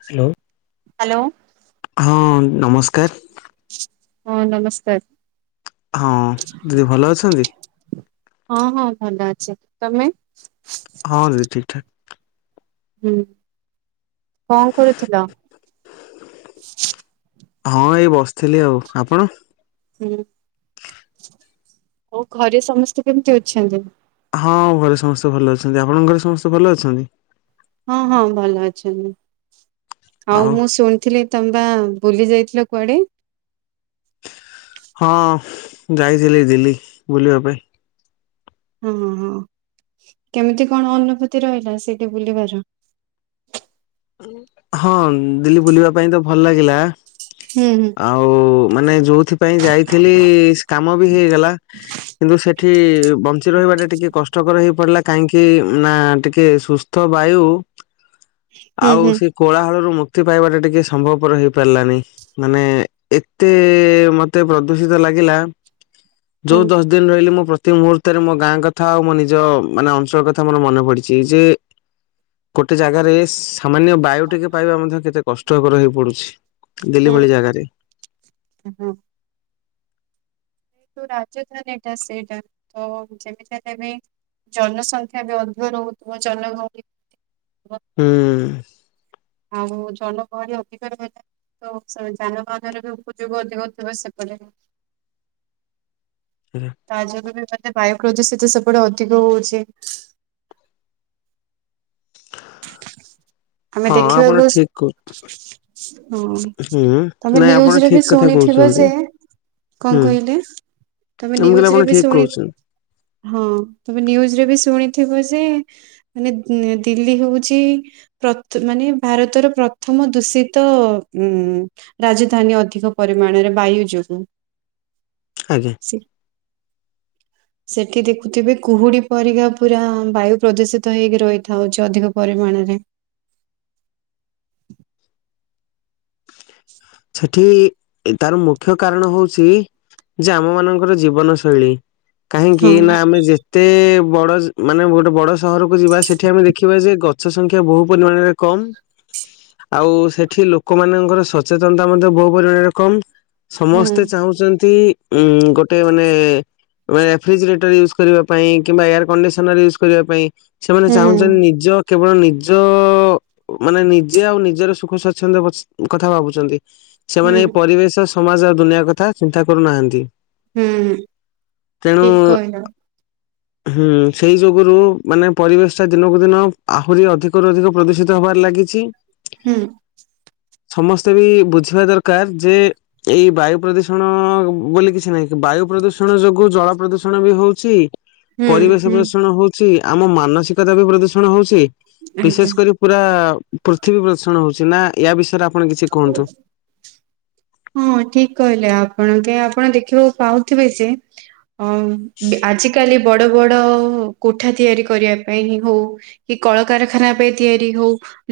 Hello. Hello. ହଁ ନମସ୍କାର। ହଁ ନମସ୍କାର। ହଁ ଦିଦି ଭଲ ଅଛନ୍ତି? ହଁ ହଁ ଭଲ ଅଛି। ତମେ? ହଁ ଦିଦି ଠିକ୍ ଠାକ୍। ହୁଁ କଣ କରୁଥିଲ? ହଁ, ଏଇ ବସିଥିଲି ଆଉ। ଆପଣ? ହୁଁ, ଆଉ ଘରେ ସମସ୍ତେ କେମିତି ଅଛନ୍ତି? ହଁ, ଘରେ ସମସ୍ତେ ଭଲ ଅଛନ୍ତି। ଆପଣଙ୍କ ଘରେ ସମସ୍ତେ ଭଲ ଅଛନ୍ତି? ହଁ ହଁ ଭଲ ଅଛନ୍ତି। ଆଉ ମୁଁ ଶୁଣିଥିଲି ତମେ ପା ବୁଲି ଯାଇଥିଲ କୁଆଡେ? ହଁ, ଯାଇଥିଲି ଦିଲ୍ଲୀ ବୁଲିବା ପାଇଁ। ହଁ ହଁ। କେମିତି କଣ ଅନୁଭୂତି ରହିଲା ସେଇଠି ବୁଲିବାର? ହଁ, ଦିଲ୍ଲୀ ବୁଲିବା ପାଇଁ ତ ଭଲ ଲାଗିଲା। ହୁଁ, ହୁଁ। ଆଉ, ମାନେ ଯୋଉଥିପାଇଁ ଯାଇଥିଲି ସେ କାମ ବି ହେଇଗଲା। କିନ୍ତୁ, ସେଠି ବଞ୍ଚ ରହିବା ଟା ଟିକେ କଷ୍ଟକର ହେଇ ପଡିଲା। କାହିଁକି ନା ଟିକେ ସୁସ୍ଥ ବାୟୁ ହୁଁ ଆଉ ହୁଁ ସେ କୋଳାହଳରୁ ମୁକ୍ତି ପାଇବାଟା ଟିକେ ସମ୍ଭବପର ହେଇପାରିଲାନି। ମାନେ ଏତେ ମତେ ପ୍ରଦୂଷିତ ଲାଗିଲା, ହଁ ଯୋଉ ଦଶ ଦିନ ରହିଲି ମୋ ପ୍ରତିମୁହୂର୍ତ୍ତରେ ମୋ ଗାଁ କଥା ଆଉ ମୋ ନିଜ ମାନେ ଅଞ୍ଚଳ କଥା ମୋର ମନେ ପଡିଚି। ଯେ ଗୋଟେ ଜାଗାରେ ସାମାନ୍ୟ ବାୟୁ ଟିକେ ପାଇବା ମଧ୍ୟ କେତେ କଷ୍ଟକର ହେଇପଡୁଛି। ଦିଲ୍ଲୀ ଭଳି ଜାଗାରେ। [unintelligible] ରାଜଧାନୀ ଏଟା ସେଇଟା ତ ଯେମିତି ହେଲେ ବି ଜନସଂଖ୍ୟା ବି ଅଧିକ ରହୁଥିବ। ଜନଗହଳି [unintelligible] ହୁଁ। ଆଉ ଜନଗହଳି ଅଧିକା ତ ଯାନବାହାନର ବି ଉପଯୋଗ ଅଧିକ ଥିବ ସେପଟେ। [inaudible] ତା ଯୋଗୁଁ ବି ବୋଧେ ବାୟୁ ପ୍ରଦୂଷିତ ସେପଟେ ଅଧିକ ହଉଚି। ଆମେ ହଁ ଆପଣ ଦେଖିବାକୁ ଠିକ କହୁ ହଁ, ହୁଁ ତମେ ନାଇଁ ଆପଣ ନିଉଜ ରେ ଠିକ ବି କଥା ଶୁଣିଥିବ କହୁଛନ୍ତି ଯେ ହୁଁ କଣ କହିଲେ ତମେ ମୁଁ କହିଲି ନିଉଜ ଆପଣ ରେ ବି ଠିକ ଶୁଣି କହୁଛନ୍ତି ହଁ, ତମେ ନିଉଜରେ ବି ଶୁଣିଥିବ ଯେ ମାନେ ଦି ଦିଲ୍ଲୀ ହଉଚି ପ ମାନେ ଭାରତର ପ୍ରଥମ ଦୂଷିତ ଉଁ ରାଜଧାନୀ ଅଧିକ ପରିମାଣରେ ବାୟୁ ଯୋଗୁ। ଆଜ୍ଞା। ସେ ସେଠି ଦେଖୁଥିବେ କୁହୁଡି ପରିକା ପୁରା ବାୟୁ ପ୍ରଦୂଷିତ ହେଇକି ରହିଥାଉଛି। ଅଧିକ ପରିମାଣରେ। ସେଠି, ତାର ମୁଖ୍ୟ କାରଣ ହଉଛି ଯେ ଆମ ମାନଙ୍କର ଜୀବନ ଶୈଳୀ। କାହିଁକି, ହଁ ନା ଆମେ ଯେତେ ବଡ ମାନେ ଗୋଟେ ବଡ ସହରକୁ ଯିବା ସେଠି ଆମେ ଦେଖିବା ଯେ ଗଛ ଗଛ ସଂଖ୍ୟା ବହୁ ପରିମାଣରେ କମ, ଆଉ ସେଠି ଲୋକମାନଙ୍କର ସଚେତନତା ମଧ୍ୟ ବହୁ ପରିମାଣ ରେ କମ, ହୁଁ ସମସ୍ତେ ଚାହୁଁଛନ୍ତି ଉଁ, ଗୋଟେ ମାନେ ରେଫ୍ରିଜିରେଟର ୟୁଜ୍ କରିବା ପାଇଁ କିମ୍ବା ଏୟାର କଣ୍ଡିସନର ୟୁଜ୍ କରିବା ପାଇଁ ସେମାନେ ହୁଁ ଚାହୁଁଛନ୍ତି ନିଜ କେବଳ ନିଜ ମାନେ ନିଜେ ଆଉ ନିଜର ସୁଖସଚ୍ଛନ୍ଦ କଥା ଭାବୁ ଭାବୁଛନ୍ତି, ହୁଁ ସେମାନେ ଏଇ ପରିବେଶ, ସମାଜ ଆଉ ଦୁନିଆ, କଥା ଚିନ୍ତା କରୁନାହାନ୍ତି। ହୁଁ, ତେଣୁ ଠିକ କହିଲ। ହୁଁ, ସେଇ ଯୋଗୁରୁ ମାନେ ପରିବେଶ ଟା ଦିନକୁ ଦିନ ଆହୁରି ଅଧିକରୁ ଅଧିକ ପ୍ରଦୂଷିତ ହବାରେ ଲାଗିଛି। ହୁଁ। ସମସ୍ତେ ବି ବୁଝିବା ଦରକାର ଯେ ଏଇ ବାୟୁ ପ୍ରଦୂଷଣ ବୋଲି କିଛି ନାହିଁ ବାୟୁ ପ୍ରଦୂଷଣ ଯୋଗୁ ଜଳ ପ୍ରଦୂଷଣ ବି ହଉଛି। ହୁଁ ପରିବେଶ ହୁଁ ପ୍ରଦୂଷଣ ହଉଛି ଆମ ମାନସିକତା ବି ପ୍ରଦୂଷଣ ହଉଛି ଆଜ୍ଞା ବିଶେଷ କରି ପୁରା ପୃଥିବୀ ପ୍ରଦୂଷଣ ହଉଛି ନା ୟା ବିଷୟରେ ଆପଣ କିଛି କୁହନ୍ତୁ? ହଁ ଠିକ କହିଲେ ଆପଣ କେ ଆପଣ ଦେଖିବାକୁ ପାଉଥିବେ ଯେ ଅ ଆଜିକାଲି ବଡ ବଡ କୋଠା ତିଆରି କରିବା ପାଇଁ ହିଁ ହଉ କି କଳକାରଖାନା ପାଇଁ ତିଆରି ହଉ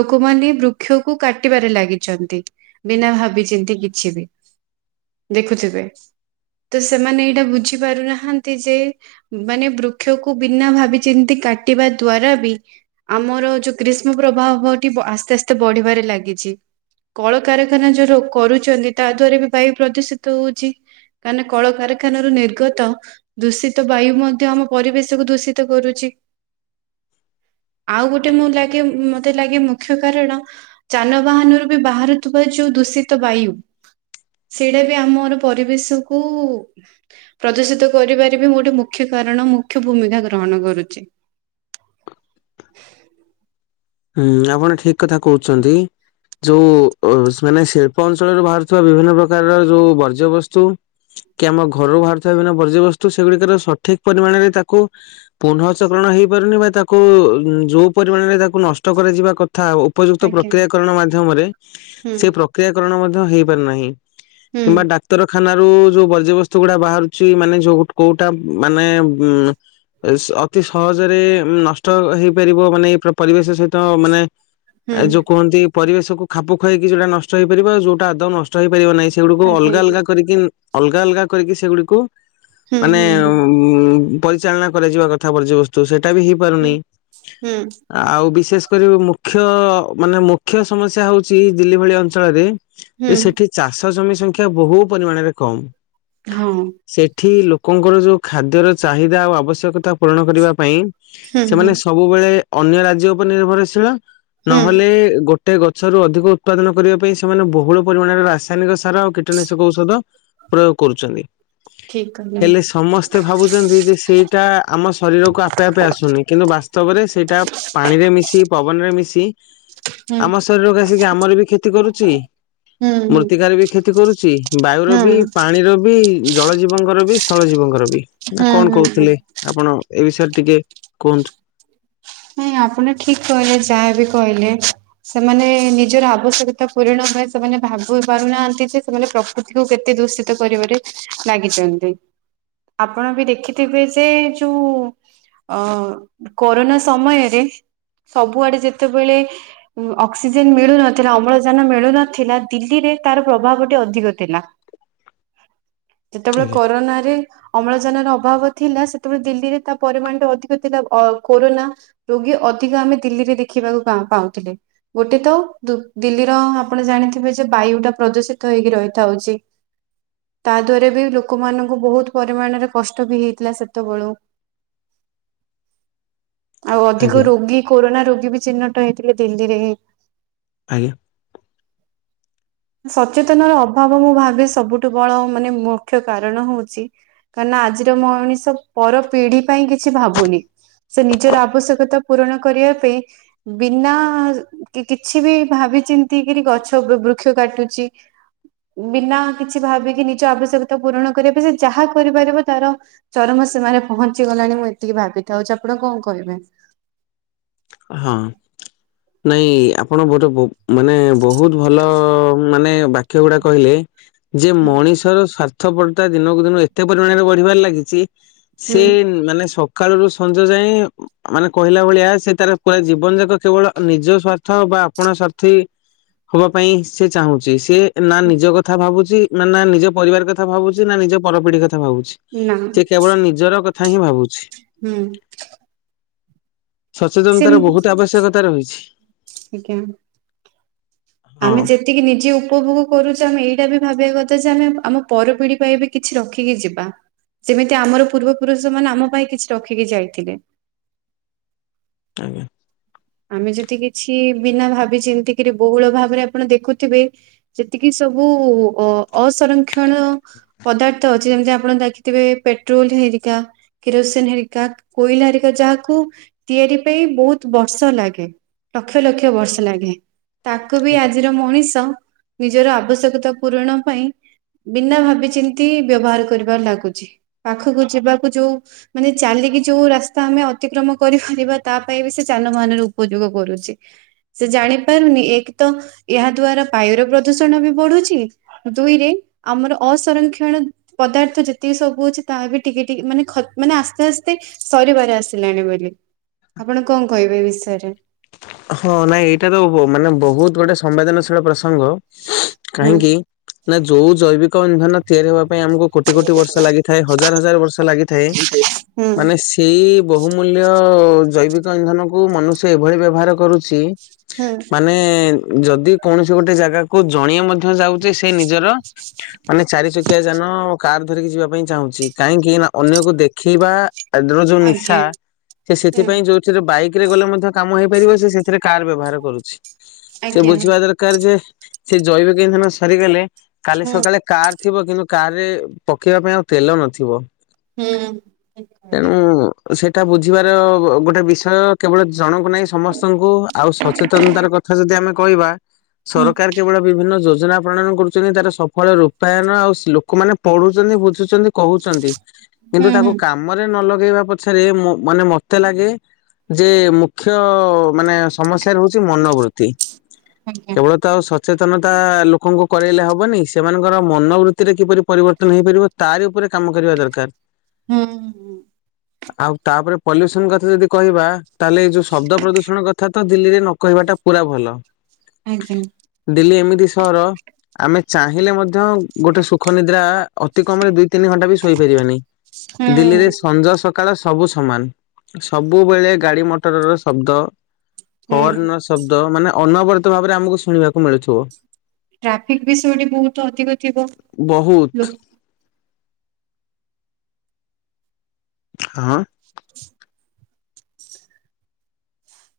ଲୋକମାନେ ବୃକ୍ଷ କୁ କାଟିବାରେ ଲାଗିଛନ୍ତି। ବିନା ଭାବି ଚିନ୍ତିକିଛି ବି ଦେଖୁଥିବେ। ତ ସେମାନେ ଏଇଟା ବୁଝି ପାରୁନାହାନ୍ତି ଯେ ମାନେ ବୃକ୍ଷକୁ ବିନା ଭାବି ଚିନ୍ତିକି କାଟିବା ଦ୍ଵାରା ବି ଆମର ଯୋଉ ଗ୍ରୀଷ୍ମ ପ୍ରବାହ ହଉଥିବ ଆସ୍ତେ ଆସ୍ତେ ବଢିବାରେ ଲାଗିଛି। କଳକାରାରଖାନା ଯୋଉ ର କରୁଛନ୍ତି ତା ଦ୍ଵାରା ବି ବାୟୁ ପ୍ରଦୂଷିତ ହଉଛି। କାରଣ କଳକାରଖାନା ରୁ ନିର୍ଗତ ଦୂଷିତ ବାୟୁ ମଧ୍ୟ ଆମ ପରିବେଶକୁ ଦୂଷିତ କରୁଛି। ଆଉ ଗୋଟେ ମୁଁ ଲାଗେ, ମତେ ଲାଗେ ମୁଖ୍ୟ କାରଣ ଯାନବାହାନରୁ ବି ବାହାରୁଥିବା ଯୋଉ ଦୂଷିତ ବାୟୁ। ସେଇଟା ବି ଆମର ପରିବେଶ କୁ ପ୍ରଦୂଷିତ କରିବାର ବି ଗୋଟେ ମୁଖ୍ୟ କାରଣ, ମୁଖ୍ୟ ଭୂମିକା ଗ୍ରହଣ କରୁଛି। ହୁଁ ଆପଣ ଠିକ କଥା କହୁଛନ୍ତି। ଯୋଉ ମାନେ ଶିଳ୍ପ ଅଞ୍ଚଳରୁ ବାହାରୁଥିବା ବିଭିନ୍ନ ପ୍ରକାରର ଯୋଉ ବର୍ଜ୍ୟବସ୍ତୁ। କି ଆମ ଘରୁ ବାହାରୁଥିବା ବିଭିନ୍ନ ବର୍ଜ୍ୟ ବସ୍ତୁ ସେଗୁଡିକର ସଠିକ ପରିମାଣରେ ତାକୁ ପୁନଃଚକଣ ହେଇପାରୁନି ବା ତାକୁ ଯୋଉ ପରିମାଣରେ ତାକୁ ନଷ୍ଟ କରାଯିବା କଥା ଉପଯୁକ୍ତ ଆଜ୍ଞା। ପ୍ରକ୍ରିୟାକରଣ ମାଧ୍ୟମରେ ହୁଁ ସେ ପ୍ରକ୍ ପ୍ରକ୍ରିୟାକରଣ ମଧ୍ୟ ହେଇପାରୁନାହିଁ ହୁଁ କିମ୍ବା ଉତ୍ତରଖାନ ରାରୁ ଯୋଉ ବର୍ଜ୍ୟବସ୍ତୁ ଗୁଡା ବାହାରୁଛି ମାନେ ଯୋଉ କୋଉଟା ମାନେ ଉ ଅତି ସହଜରେ ନଷ୍ଟ ହେଇପାରିବ ମାନେ ଏଇ ପରିବେଶ ସହି ତ ମାନେ ହୁଁ ଏ ଯୋଉ କୁହନ୍ତି ପରିବେଶକୁ ଖାପୁ ଖୁଆଇକି ଯୋଉଟା ନଷ୍ଟ ହେଇପାରିବ ଯଉଟା ଆଦୌ ନଷ୍ଟ ହେଇପାରିବ ନାହିଁ ସେଗୁଡକୁ ଆଜ୍ଞା ଅଲଗା ଅଲଗା କରିକି ଅଲଗା ଅଲଗା କରିକି ସେଗୁଡିକୁ ହୁଁ ମାନେ ହୁଁ ହୁଁ ଉଁ ପରିଚାଳନା କରାଯିବା କଥା ପର୍ଯ୍ୟ ବସ୍ତୁ ସେଇଟା ବି ହୁଁ ହେଇପାରୁନି। ହୁଁ। ଆଉ ବିଶେଷ କରି ମୁଖ୍ୟ ମାନେ ମୁଖ୍ୟ ସମସ୍ୟା ହଉଛି ଦିଲ୍ଲୀ ଭଳି ଅଞ୍ଚଳରେ ଯେ ସେଠି ଚାଷ ଜମି ସଂଖ୍ୟା ବହୁ ପରିମାଣରେ କମ୍। ହଁ। ସେଠି ଲୋକଙ୍କର ଯୋଉ ଖାଦ୍ୟର ଚାହିଦା ଆଉ ଆବଶ୍ୟକତା ପୂରଣ କରିବା ପାଇଁ ହୁଁ ସେମାନେ ହୁଁ ସବୁବେଳେ ଅନ୍ୟ ରାଜ୍ୟ ଉପରେ ନିର୍ଭରଶୀଳ ହୁଁ। ନହେଲେ ଗୋ ଟେ ଗଛରୁ ଅଧିକ ଉତ୍ପାଦନ କରିବା ପାଇଁ ସେମାନେ ବୋହୁଳ ପରିମାଣରେ ରାସାୟନିକ ସାର କୀଟନାଶକ ଔଷଧ ପ୍ରୟୋଗ କରୁଚନ୍ତି ଠିକ୍ କହିଲେ। ହେଲେ ସମ ସ୍ତେ ଭାବୁଚନ୍ତି ଯେ ସେଇଟା ଆମ ଶରୀରକୁ ଆପେ ଆପେ ଆସୁନି କିନ୍ତୁ ବାସ୍ତବରେ ସେଇଟା ପାଣିରେ ମିଶି ପବନରେ ମିଶି ହୁଁ ଆମ ଶରୀରକୁ ଆସିକି ଆମର ବି କ୍ଷତି କରୁଚି। ହୁଁ ହୁଁ। ମୂର୍ତ୍ତିକାର ବି କ୍ଷତି କରୁଚି। ବାୟୁର ବି ହୁଁ ପାଣିର ବି ଜଳ ଜୀବଙ୍କର ବି ସ୍ଥଳ ଜୀବଙ୍କର ବି ନା କଣ ହୁଁ ହୁଁ କୋହୁଥିଲେ। ଆପଣ ଏ ବିଷୟରେ ଟିକେ କୁହନ୍ତୁ। ହୁଁ ଆପଣ ଠିକ୍ କହିଲେ ଯାହାବି କହିଲେ। ସେମାନେ ନିଜର ଆବଶ୍ୟକତା ପୂରଣ ପାଇଁ ସେମାନେ ଭାବି ପାରୁନାହାନ୍ତି ଯେ ସେମାନେ ପୃଥିବିକୁ କେତେ ଦୂଷିତ କରିବାରେ ଲାଗିଚନ୍ତି। ଆପଣ ବି ଦେଖିଥିବେ ଯେ ଯୋଉ ଅ କରୋନା ସମୟରେ ସବୁଆଡେ ଯେତେବେଳେ ଉ ଅକ୍ସିଜେନ ମିଳୁନଥିଲା ଅମ୍ଳଜାନ ମିଳୁନଥିଲା ଦିଲ୍ଲୀରେ ତାର ପ୍ରଭାବ ଟିକେ ଅଧିକ ଥିଲା। ଯେତେବେଳେ ଆଜ୍ଞା କରୋନାରେ ଅମ୍ଳଜାନର ଅଭାବ ଥିଲା। ସେତେବେଳେ ଦିଲ୍ଲୀରେ ତା ପରିମାଣ ଟିକେ ଅଧିକ ଥିଲା ଅ କୋରୋନା। ରୋଗୀ ଅଧିକ ଆମେ ଦିଲ୍ଲୀରେ ଦେଖିବାକୁ ପାଁ- ପାଁଉଥିଲେ। ଗୋଟେ ତ ଦୁ-ଦିଲ୍ଲୀର ଆପଣ ଜାଣିଥିବେ ଯେ ବାୟୁ ଟା ପ୍ରଯୋଷିତ ହେଇକି ରହିଥାଉଚି। ତା ଦ୍ଵାରା ବି ଲୋକମାନଙ୍କୁ ବୋହୁତ ପରିମାଣରେ କଷ୍ଟ ବି ହେଇଥିଲା ସେତେବେଳୁ। ଆଉ ଅଧିକ ଆଜ୍ଞା ରୋଗୀ କୋରୋନା ରୋଗୀ ବି ଚିହ୍ନଟ ହେଇଥିଲେ ଦିଲ୍ଲୀରେ। ଆଜ୍ଞା। ସଚେତନ ର ଅଭାବ ମୁଁ ଭାବେ ସବୁଠୁ ବଡ ମାନେ ମୁଖ୍ୟ କାରଣ ହୋଉଚି। କା ନା ଆଜିର ମଣିଷ ପର ପିଢି ପାଇଁ କିଛି ଭାବୁନି। ସେ ନିଜର ଆବଶ୍ୟକତା ପୂରଣ କରିବା ପାଇଁ ବିନା କିଛିବି ଭାବି ଚିନ୍ତିକିରି ଗଛ ବୃ-ବୃ କ୍ଷ କାଟୁଚି। ବିନା କିଛି ଭାବିକି ନିଜ ଆବଶ୍ୟକତା ପୂରଣ କରିବା ପାଇଁ ସେ ଯାହା କରିପାରିବ ତାର ଚରମ ସୀମାରେ ପହଞ୍ଚି ଗଲାଣି। ମୁଁ ଏତିକି ଭାବିଥାଉଚି। ଆପଣ କଣ କହିବେ? ହଁ ନାଇଁ ଆପଣ ଗୋଟେ ବୋ ମାନେ ବୋହୁତ ଭଲ ମାନେ ବାକ୍ୟ ଗୁଡା କହିଲେ। ଯେ ହୁଁ ମଣିଷର ସ୍ୱା ର୍ଥ ପରତା ଦିନକୁ ଦିନ ଏତେ ପରିମାଣରେ ବଢିବାରେ ଲାଗିଚି। ସେ ହୁଁ ମାନେ ସଖାଳରୁ ସଞ୍ଜ ଯାଇଁ ମାନେ କହିଲା ଭଳିଆ ତାର ପୁରା ଜୀବନ ଯାକ କେବଳ ଆ ନିଜ ସ୍ୱାର୍ଥ ବା ଆପଣା ସ୍ୱାର୍ଥୀ ହବା ପାଇଁ ସେ ଚାହୁଁଚି। ସେ ନାଁ ନିଜ କଥା ଭାବୁଚି, ନାଁ ନାଁ ନିଜ ପରିବାର କଥା ଭାବୁଚି, ନାଁ ନିଜ ପରପିଢି କଥା ଭାବୁଚି। ନା ସେ କେବଳ ନିଜର କଥା ହିଁ ଭାବୁଛି। ହୁଁ। ସଚେତନତାର ସେ ବୋହୁତ ଆବଶ୍ୟକତା ରହିଛି। ଆଜ୍ଞା। ହଁ ଆମେ ଯେ ତିକି ନିଜେ ଉପଭୋଗ କରୁଚେ। ଆମେ ଏଇଟା ବି ଭାବିବା କଥା ଯେ, ଆମେ ଆମ ପରପିଢି ପାଇଁ ବି କିଛି ରଖିକି ଯିବା। ଯେମିତି ଆମର ପୂର୍ବପୁରୁଷ ମାନେ ଆମ ପାଇଁ କିଛି ରଖିକି ଯାଇଥିଲେ। ଆଜ୍ଞା। ଆମେ ଯଦି କିଛି ବିନା ଭାବି ଚିନ୍ତିକିରି ବୋହୁଳ ଭାବରେ ଆପଣ ଦେଖୁଥିବେ ସେତିକି ସବୁ ଅ-ଅସରକ୍ଷଣ ପଦାର୍ଥ ଅ ଛି। ଯେମିତି ଆପଣ ଦେଖିଥିବେ ପେଟ୍ରୋଲ ହେରିକା। କିରୋସିନ ହେରିକା, କୋଇଲା ହେରିକା ଯାହାକୁୁ ତିଆରି ପାଇଁ ବହୁତ ବ ର୍ଷ ଲାଗେ ଲକ୍ଷ, ଲକ୍ଷ ବର୍ଷ ଲାଗେ। ତାକୁ ବି ଆଜି ଯୋଉ ମଣିଷ ନିଜର ଆବଶ୍ୟକତା ପୂରଣ ପାଇଁ ବିନା ଭାବି, ଚିନ୍ତି ବ୍ୟବହାର କରିବାରେ ଲାଗୁଛି। ପାଖକୁ ଯିବାକୁ ଯୋଉ ମାନେ ଚାଲିକି ଯୋଉ ରାସ୍ତା ଆମେ ଅତିକ୍ରମ କରିପାରିବା, ତା ପାଇଁ ବି ସେ ଯାନବାହନ ର ଉପଯୋଗ କରୁଛି। ସେ ଜାଣି ପାରୁନି ଏକ ତ ଏହା ଦ୍ଵାରା ବାୟୁର ପ୍ରଦୂଷଣ ବି ବଢୁଛି। ଦୁଇରେ ଆମର ଅସଂରକ୍ଷଣ ପଦାର୍ଥ ଯେତିକି ସବୁ ଅଛି ତାହା ବି ଟିକେ, ଟିକେ ମାନେ ଖ ମାନେ ଆସ୍ତେ, ଆସ୍ତେ ସରିବାରେ ଆସିଲାଣି ବୋଲି। ଆପଣ କଣ କହିବେ ଏ ବିଷୟର? ହଁ, ନାଇଁ ଏଇଟା ତ ବ ମାନେ ବହୁତ ଗୋଟେ ସମ୍ବେଦନଶୀଳ ପ୍ରସଙ୍ଗ ହୁଁ କାହିଁକି? ନା ଯୋଉ ଜୈବିକ ଇନ୍ଧନ ତିଆରି ହେବା ପାଇଁ ଆମକୁ କୋଟି, କୋଟି ବର୍ଷ ଲାଗିଥାଏ ହଜାର, ହଜାର ବର୍ଷ ଲାଗିଥାଏ। ହୁଁ ମାନେ ସେଇ ବହୁମୂଲ୍ୟ ଜୈବିକ ଇନ୍ଧନକୁ ମନୁଷ୍ୟ ଏଭଳି ବ୍ୟବହାର କରୁଛି। ହୁଁ। ମାନେ ଯଦି କୌଣସି ଗୋଟେ ଜାଗାକୁ ଜଣେ ମଧ୍ୟ ଯାଉ ସେ ନିଜର, ମାନେ ଚାରି ଚକି ଚକିଆ ଯାନ କାର ଧରିକି ଯିବା ପାଇଁ ଚାହୁଁଛି। କାହିଁକି ନା ଅନ୍ୟକୁ ଦେଖେଇବା ଆରେ ଯୋ ଯୋଉ ନିଶା ଆଜ୍ଞା ସେ ସେଥିପାଇଁ ହୁଁ ଯୋଉଥିରେ ବାଇକରେ ଗଲେ ମଧ୍ୟ କାମ ହେଇପାରିବ। ସେ ସେ କାର ବ୍ୟବହାର କରୁଛି, ସେ ଆଜ୍ଞା ବୁଝିବା ଦର କାର ଯେ ସେ ଜୈବିକ ଇନ୍ଧନ ସରିଗଲେ, କାଲି ହୁଁ ସକାଳେ କାର୍ ଥିବ କିନ୍ତୁ କାର୍ ରେ ପକେଇବା ପାଇଁ ଆଉ ତେଲ ନଥିବ। ହୁଁ। ହୁଁ ଏଣୁ-ଉ ଓ ସେଇଟା ବୁଝିବାର ଗୋ- ଗୋଟେ ବିଷୟ କେବଳ ଜଣଙ୍କୁ ନାହିଁ ସମ ସମସ୍ତଙ୍କୁ ଆଉ ସଚେତନତାର କଥା ଯଦି ଆମେ କହିବା ସରକାର କେବଳ ବିଭିନ୍ନ ଯୋଜନା ପ୍ରଣୟନ କରୁଛନ୍ତି ତାର ସଫଳ ରୂପାୟନ ଆଉ ସ ଲୋକମାନେ ପଢୁଛନ୍ତି ବୁଝୁଛନ୍ତି। କହୁଛନ୍ତି କିନ୍ତୁ ହୁଁ ତାକୁ ହୁଁ କାମରେ ନ ଲଗେଇବା ପଯ ଛରେ ମ ମାନେ ମତେ ଲାଗେ ଯେ ମୁଖ୍ୟ ମାନେ ସମସ୍ୟାର ହଉଛି ମନୋବୃତ୍ତି ଆଜ୍ଞା। କେବଳ ତ ସଚେତନତା ଲୋକଙ୍କୁ କରାଇଲେ ହବନି ସେମାନଙ୍କର ମନୋବୃତ୍ତିରେ କିପରି ପରିବର୍ତ୍ତନ ହେଇପାରିବ। ତାରି ଉପରେ କାମ କରିବା ଦରକାର। ହୁଁ ହୁ ଆଉ ତାପରେ ପଲ୍ୟୁସନ କଥା ଯଦି କହିବା ତାହେଲେ ଏଇ ଯୋଉ ଶବ୍ଦ ପ୍ରଦୂଷଣ କଥା ତ ଦିଲ୍ଲୀରେ ନକହିବା ଟା ପୁରା ଭଲ। ଆଜ୍ଞା ଦିଲ୍ଲୀ ଏମିତି ସହର ଆମେ ଚାହିଁଲେ ମଧ୍ୟ ଗୋଟେ ସୁଖ ନିଦ୍ରା ଅତି କମ୍ ରେ ଦୁଇ ତିନି ଘଣ୍ଟା ବି ଶୋଇପାରିବାନି ଦିଲ୍ଲୀରେ ହୁଁ ସଞ୍ଜ ସକା କାଳ ସବୁ ସମାନ ସବୁବେଳେ ଗାଡି ମଟରର ଶବ୍ଦ ହୁଁ ହର୍ନ ର ଶବ୍ଦ ମାନେ ଅନାବରତ ଭାବରେ ଆମକୁ ଶୁଣିବାକୁ ମିଳୁଥିବ। ଟ୍ରାଫିକ ବି ସେଇଠି ବହୁତ ଅଧିକ ଥିବ ବହୁତ ଲୋକ୍ ହଁ-ଅ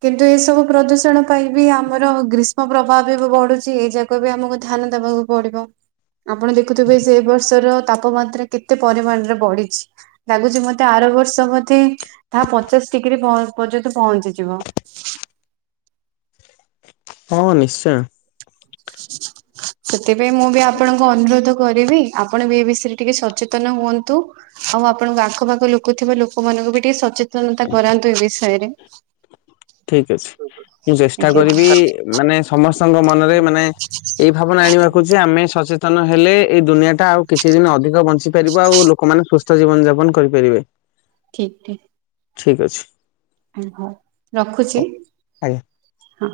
କିନ୍ତୁ ଏସବୁ ପ୍ରଦୂଷଣ ପାଇଁ ବି ଆମର ଗ୍ରୀଷ୍ ଗ୍ରୀଷ୍ମ ପ୍ରଭାବ ବି ଏବେ ବଢୁଛି ଏଇ ଯାକ ବି ଆମକୁ ଧ୍ୟାନ ଦବାକୁ ପଡିବ। ଆପଣ ଦେଖୁଥିବେ ଯେ ଏ ବର୍ଷର ତାପମାତ୍ରା କେତେ ପରିମାଣରେ ବଢିଛି। ଲାଗୁଛି ମତେ ଆର ବର୍ଷ ବୋଧେ ତାହା ପଚାଶ ଡିଗ୍ରୀ ପ- ପର୍ଯ୍ୟନ୍ତ ପହଞ୍ଚିଯିବ। [inaudible] ହଁ ନିଶ୍ଚୟ ସେଥିପାଇଁ ମୁଁ ବି ଆପଣଙ୍କୁ ଅନୁରୋଧ କରିବି। ଆପଣ ବି ଏ ବିଷୟରେ ଟିକେ ସଚେତନ ହୁଅନ୍ତୁ। ଆଉ ଆପଣଙ୍କ ଆଖ ପାଖ ଲୋକଥିବା ଲୋକମାନଙ୍କୁ ବି ଟିକେ ସଚେତନତା କରାନ୍ତୁ ଏ ବିଷୟରେ ଠିକ ଅଛି, ମୁଁ ଚେଷ୍ଟା କରିବି ମାନେ ସମସ୍ତଙ୍କ ମନରେ ମାନେ ଏଇ ଭାବନା ଆଣିବାକୁ ଯେ ଆମେ ସଚେତନ ହେଲେ ଏଇ ଦୁନିଆ ଟା ଆଉ କିଛି ଦିନ ଅଧିକ ବଞ୍ଚ ଚି ପାରିବ ଆଉ ଲୋକମାନେ ସୁସ୍ଥ ଜୀବନ ଯାପନ କରିପାରିବେ। ଠିକ୍ ଠିକ୍। ଠିକ୍ ଅଛି। ଆରେ ହୋ ରଖୁଛି ଆଜ୍ଞା। ହଁ।